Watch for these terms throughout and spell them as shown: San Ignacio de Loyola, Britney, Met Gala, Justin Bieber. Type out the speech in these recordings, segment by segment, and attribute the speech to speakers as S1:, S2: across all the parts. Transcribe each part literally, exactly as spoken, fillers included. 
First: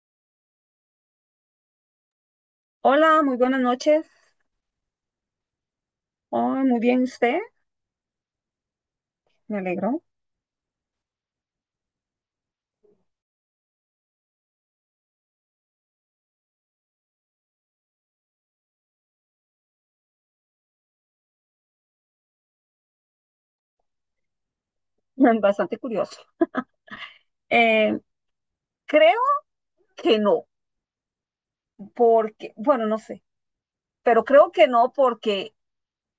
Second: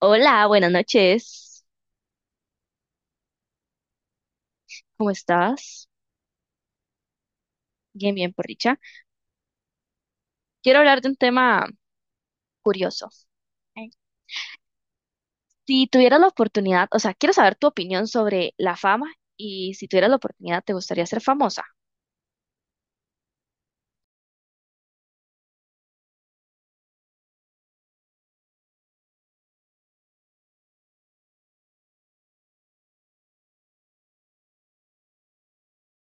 S1: Hola, buenas noches.
S2: Hola, muy buenas noches.
S1: ¿Cómo estás?
S2: Oh, muy bien usted,
S1: Bien, bien, por dicha.
S2: me alegro.
S1: Quiero hablar de un tema curioso. Ay. Si tuvieras la oportunidad, o sea, quiero saber tu opinión sobre la fama y si tuvieras la oportunidad, ¿te gustaría ser famosa?
S2: Bastante curioso. Eh, Creo que no, porque, bueno, no sé, pero creo que no porque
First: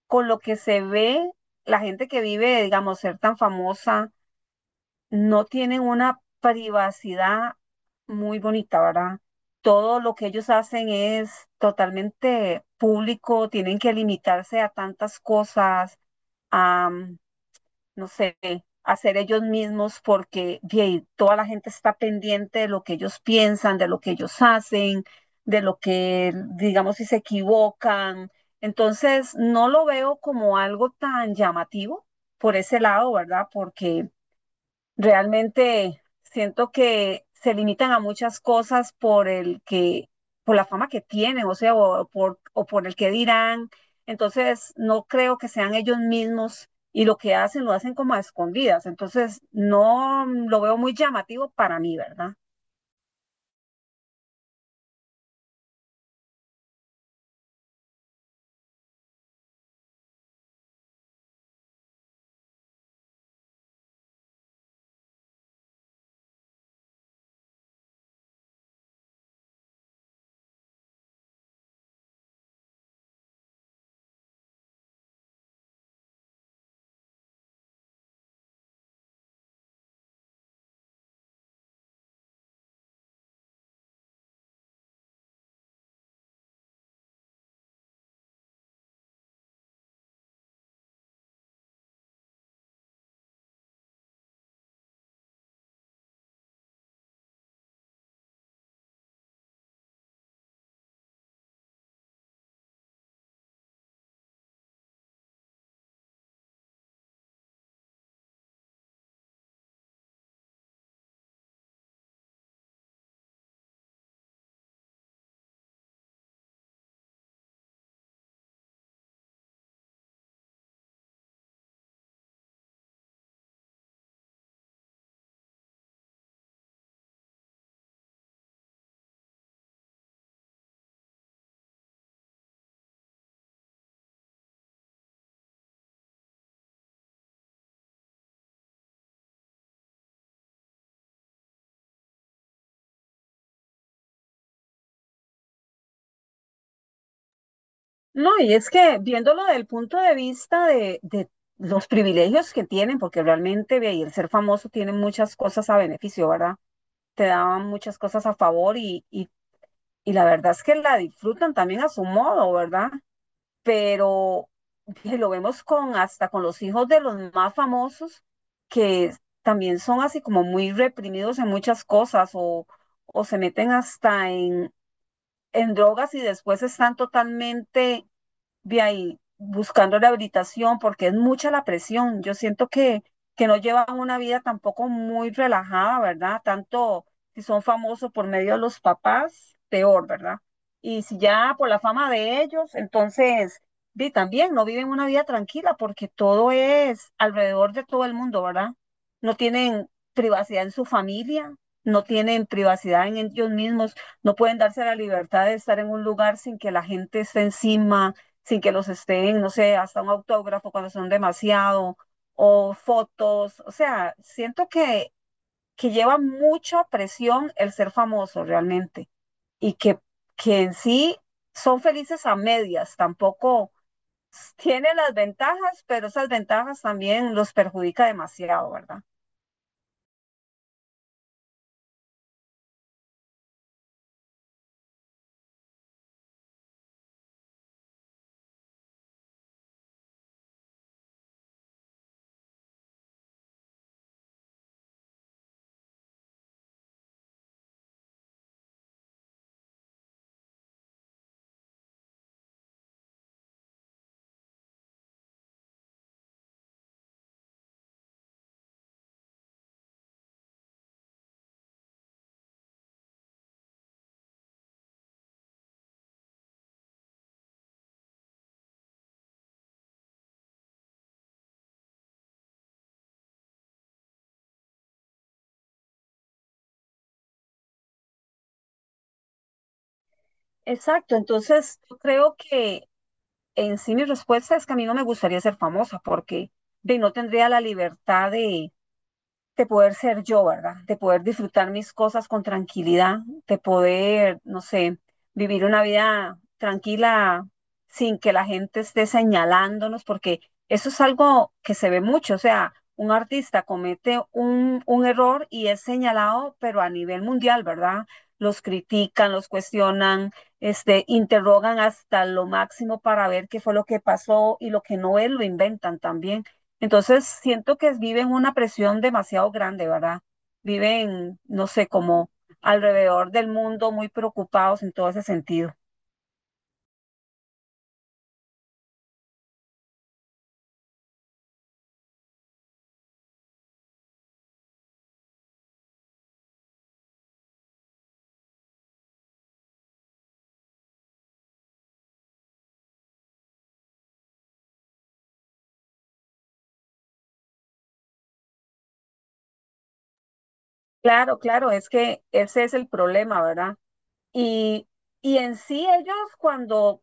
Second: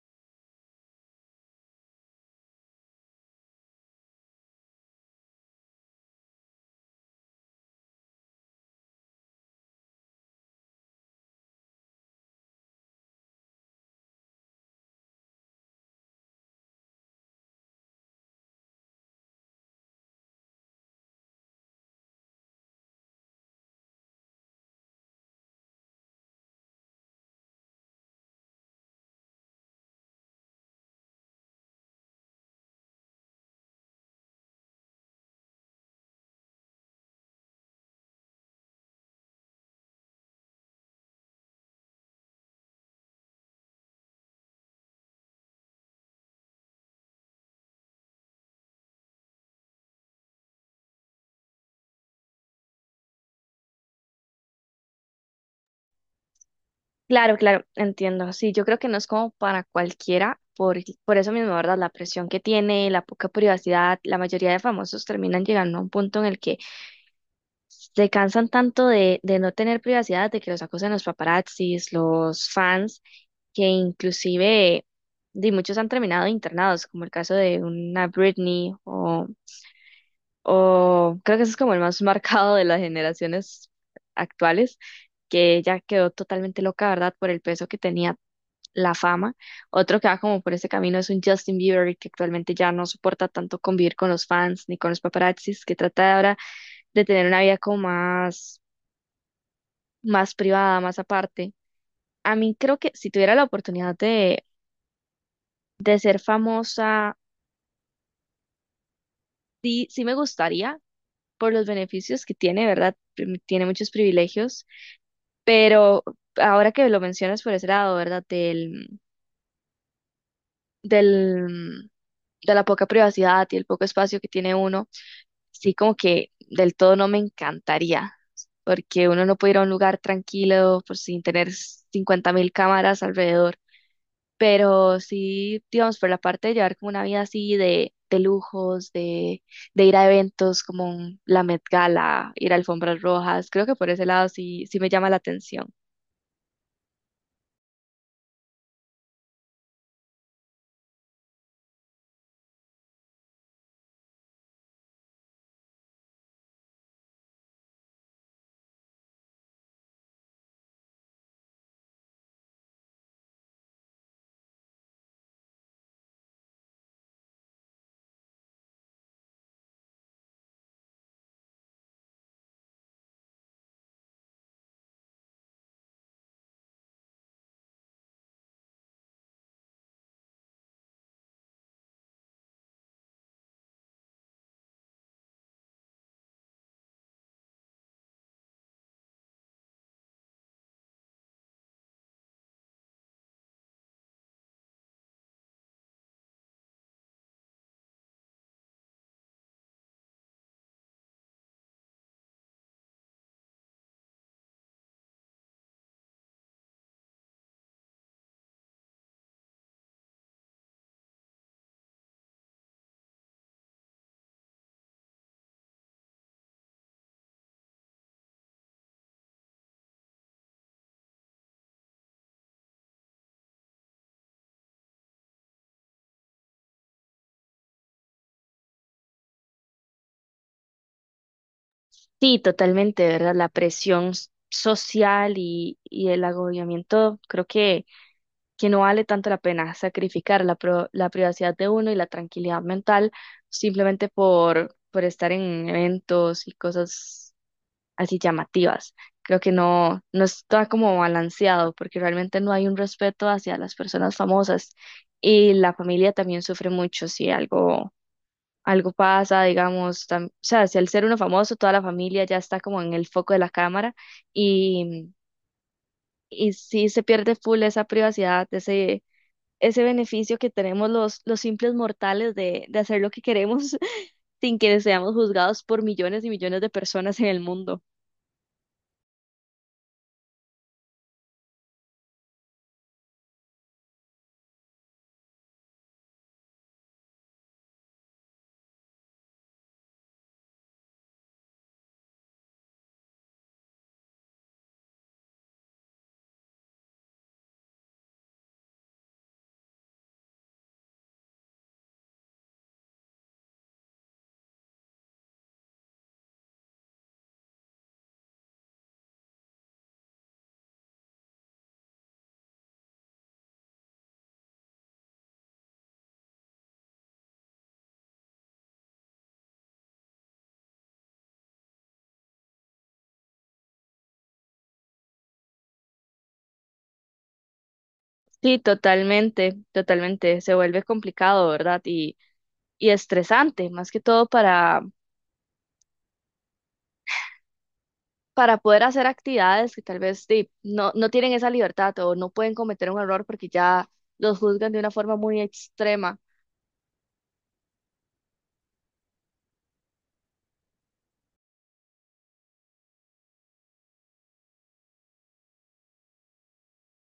S2: con lo que se ve, la gente que vive, digamos, ser tan famosa, no tienen una privacidad muy bonita, ¿verdad? Todo lo que ellos hacen es totalmente público, tienen que limitarse a tantas cosas. No sé, hacer ellos mismos porque bien, toda la gente está pendiente de lo que ellos piensan, de lo que ellos hacen, de lo que, digamos, si se equivocan. Entonces, no lo veo como algo tan llamativo por ese lado, ¿verdad? Porque realmente siento que se limitan a muchas cosas por el que, por la fama que tienen, o sea, o por, o por el que dirán. Entonces, no creo que sean ellos mismos y lo que hacen lo hacen como a escondidas. Entonces, no mm, lo veo muy llamativo para mí, ¿verdad?
S1: Claro, claro, entiendo. Sí, yo creo que no es como para cualquiera, por, por eso mismo, ¿verdad? La presión que tiene, la poca privacidad, la mayoría de famosos terminan llegando a un punto en el que se cansan tanto de, de no tener privacidad, de que los acosen los paparazzis, los fans que inclusive de muchos han terminado internados, como el caso de una Britney o, o creo que ese es como el más marcado de las generaciones actuales, que ya quedó totalmente loca, ¿verdad? Por el peso que tenía la fama. Otro que va como por ese camino es un Justin Bieber que actualmente ya no soporta tanto convivir con los fans ni con los paparazzis, que trata de ahora de tener una vida como más, más privada, más aparte. A mí creo que si tuviera la oportunidad de, de ser famosa, sí, sí me gustaría por los beneficios que tiene, ¿verdad? Prim- Tiene muchos privilegios, pero ahora que lo mencionas por ese lado, ¿verdad? Del, del, de la poca privacidad y el poco espacio que tiene uno, sí como que del todo no me encantaría, porque uno no puede ir a un lugar tranquilo por sin tener cincuenta mil cámaras alrededor. Pero sí, digamos, por la parte de llevar como una vida así de, de lujos, de, de ir a eventos como un- la Met Gala, ir a alfombras rojas, creo que por ese lado sí, sí me llama la atención.
S2: No, y es que viéndolo del punto de vista de, de los privilegios que tienen, porque realmente ve, y el ser famoso tiene muchas cosas a beneficio, ¿verdad? Te daban muchas cosas a favor y, y y la verdad es que la disfrutan también a su modo, ¿verdad? Pero que lo vemos con hasta con los hijos de los más famosos que también son así como muy reprimidos en muchas cosas o, o se meten hasta en, en drogas y después están totalmente de ahí buscando rehabilitación porque es mucha la presión. Yo siento que, que no llevan una vida tampoco muy relajada, ¿verdad? Tanto si son famosos por medio de los papás, peor, ¿verdad? Y si ya por la fama de ellos, entonces vi también no viven una vida tranquila porque todo es alrededor de todo el mundo, ¿verdad? No tienen privacidad en su familia, no tienen privacidad en ellos mismos, no pueden darse la libertad de estar en un lugar sin que la gente esté encima sin que los estén, no sé, hasta un autógrafo cuando son demasiado, o fotos, o sea, siento que, que lleva mucha presión el ser famoso realmente y que, que en sí son felices a medias, tampoco tiene las ventajas, pero esas ventajas también los perjudica demasiado, ¿verdad?
S1: Sí, totalmente, ¿verdad? La presión s- social y, y el agobiamiento, creo que que no vale tanto la pena sacrificar la, pro- la privacidad de uno y la tranquilidad mental simplemente por, por estar en eventos y cosas así llamativas. Creo que no, no está como balanceado porque realmente no hay un respeto hacia las personas famosas y la familia también sufre mucho si algo, algo pasa, digamos, tam- o sea, si al ser uno famoso, toda la familia ya está como en el foco de la cámara y y sí se pierde full esa privacidad, ese, ese beneficio que tenemos los, los simples mortales de, de hacer lo que queremos sin que seamos juzgados por millones y millones de personas en el mundo.
S2: Exacto, entonces yo creo que en sí mi respuesta es que a mí no me gustaría ser famosa porque de, no tendría la libertad de, de poder ser yo, ¿verdad? De poder disfrutar mis cosas con tranquilidad, de poder, no sé, vivir una vida tranquila sin que la gente esté señalándonos, porque eso es algo que se ve mucho, o sea, un artista comete un, un error y es señalado, pero a nivel mundial, ¿verdad? Los critican, los cuestionan, este, interrogan hasta lo máximo para ver qué fue lo que pasó y lo que no es, lo inventan también. Entonces siento que viven una presión demasiado grande, ¿verdad? Viven, no sé, como alrededor del mundo muy preocupados en todo ese sentido.
S1: Sí, totalmente, totalmente. Se vuelve complicado, ¿verdad? Y, y estresante, más que todo para, para poder hacer actividades que tal vez sí, no, no tienen esa libertad o no pueden cometer un error porque ya los juzgan de una forma muy extrema.
S2: Claro, claro, es que ese es el problema, ¿verdad? Y, y en sí ellos cuando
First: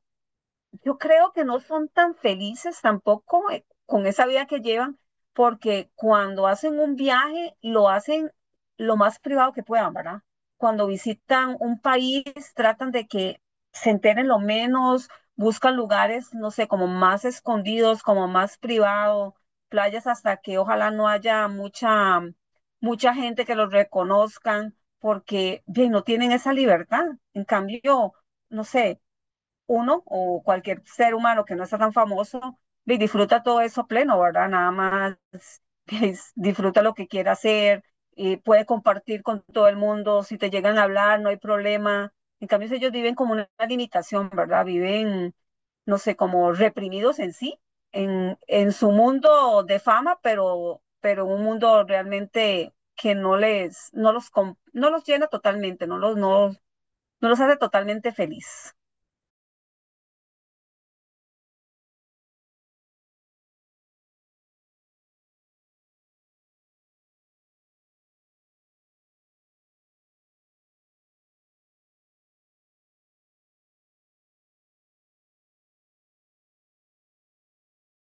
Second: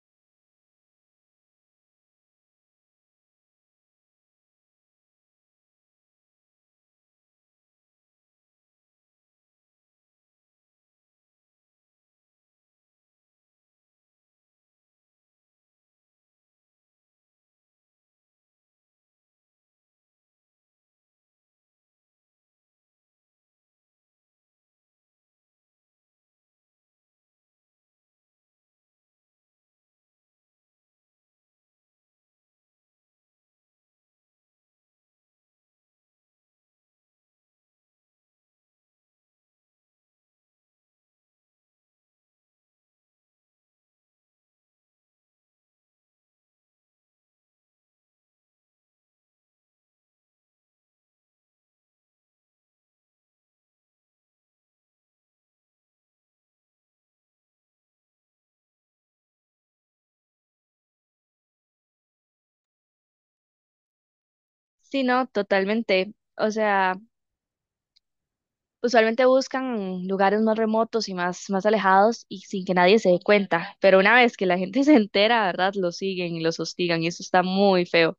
S2: yo creo que no son tan felices tampoco eh, con esa vida que llevan, porque cuando hacen un viaje lo hacen lo más privado que puedan, ¿verdad? Cuando visitan un país, tratan de que se enteren lo menos, buscan lugares, no sé, como más escondidos, como más privado, playas hasta que ojalá no haya mucha, mucha gente que los reconozcan, porque bien, no tienen esa libertad. En cambio, no sé, uno o cualquier ser humano que no está tan famoso, y disfruta todo eso pleno, ¿verdad? Nada más es, disfruta lo que quiera hacer, y puede compartir con todo el mundo, si te llegan a hablar, no hay problema. En cambio, si ellos viven como una limitación, ¿verdad? Viven, no sé, como reprimidos en sí, en, en su mundo de fama, pero, pero un mundo realmente que no les, no los, com- no los llena totalmente, no los, no, no los hace totalmente feliz.
S1: Sí, no, totalmente. O sea, usualmente buscan lugares más remotos y más, más alejados y sin que nadie se dé cuenta, pero una vez que la gente se entera, ¿verdad? Los siguen y los hostigan y eso está muy feo.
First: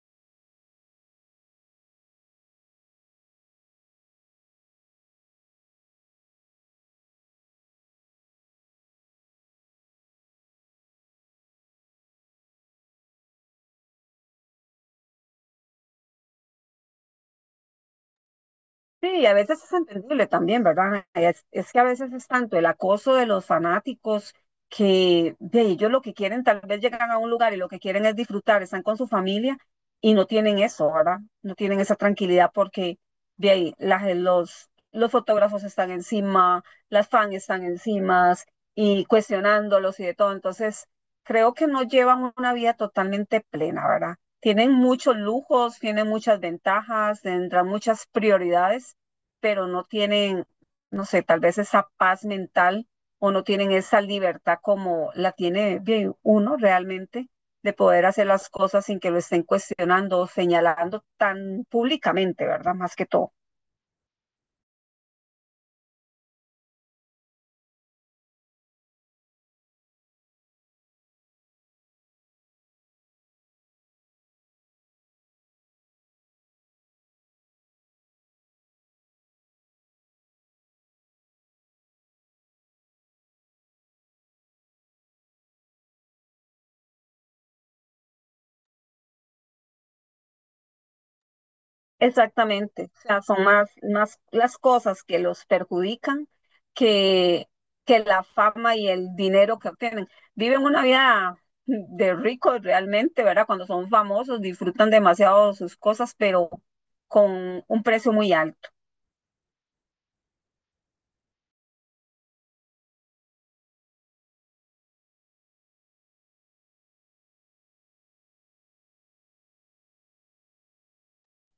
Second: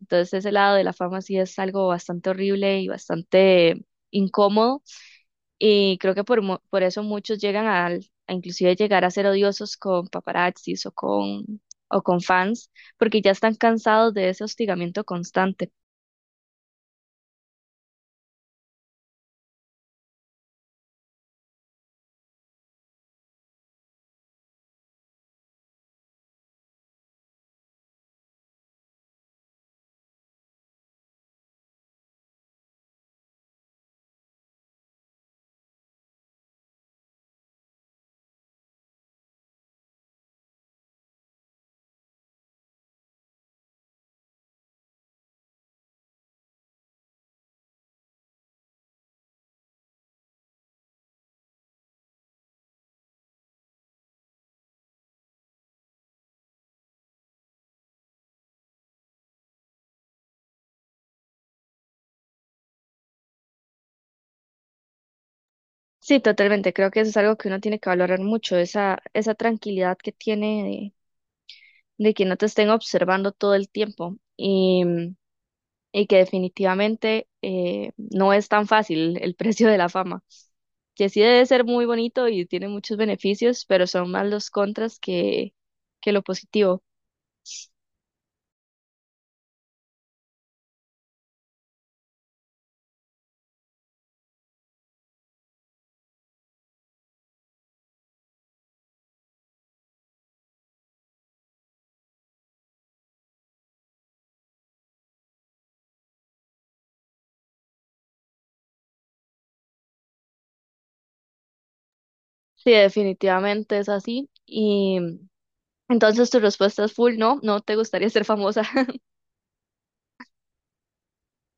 S1: Entonces ese lado de la fama sí es algo bastante horrible y bastante incómodo y creo que por, mu- por eso muchos llegan al, a inclusive llegar a ser odiosos con paparazzis o con, o con fans, porque ya están cansados de ese hostigamiento constante.
S2: Sí, a veces es entendible también, ¿verdad? Es, es que a veces es tanto el acoso de los fanáticos que de ellos lo que quieren, tal vez llegan a un lugar y lo que quieren es disfrutar, están con su familia y no tienen eso, ¿verdad? No tienen esa tranquilidad porque de ahí la gen- los, los fotógrafos están encima, las fans están encima y cuestionándolos y de todo. Entonces, creo que no llevan una vida totalmente plena, ¿verdad? Tienen muchos lujos, tienen muchas ventajas, tendrán muchas prioridades pero no tienen, no sé, tal vez esa paz mental o no tienen esa libertad como la tiene bien uno realmente de poder hacer las cosas sin que lo estén cuestionando o señalando tan públicamente, ¿verdad? Más que todo.
S1: Sí, totalmente. Creo que eso es algo que uno tiene que valorar mucho, esa, esa tranquilidad que tiene de, de que no te estén observando todo el tiempo y, y que definitivamente eh, no es tan fácil el precio de la fama, que sí debe ser muy bonito y tiene muchos beneficios, pero son más los contras que, que lo positivo.
S2: Exactamente, o sea, son más, más las cosas que los perjudican que, que la fama y el dinero que obtienen. Viven una vida de ricos realmente, ¿verdad? Cuando son famosos, disfrutan demasiado de sus cosas, pero con un precio muy alto.
S1: Sí, definitivamente es así. Y entonces tu respuesta es full, no, no te gustaría ser famosa.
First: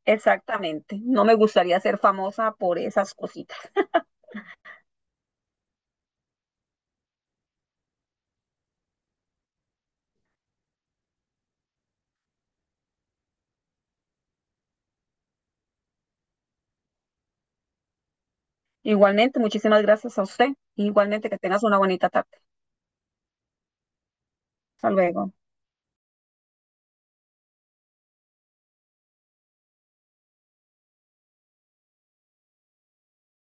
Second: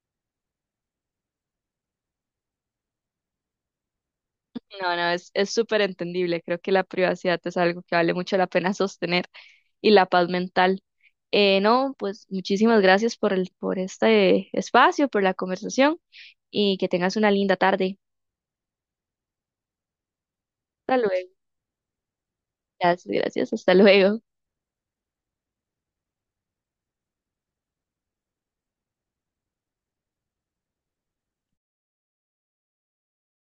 S2: Exactamente, no me gustaría ser famosa por esas cositas.
S1: No, no, es, es súper entendible. Creo que la privacidad es algo que vale mucho la pena sostener y la paz mental. Eh, no, pues muchísimas gracias por el, por este espacio, por la conversación y que tengas una linda tarde.
S2: Igualmente, muchísimas gracias a usted.
S1: Hasta luego.
S2: Igualmente, que tengas una bonita tarde.
S1: Gracias, gracias. Hasta luego.
S2: Hasta luego.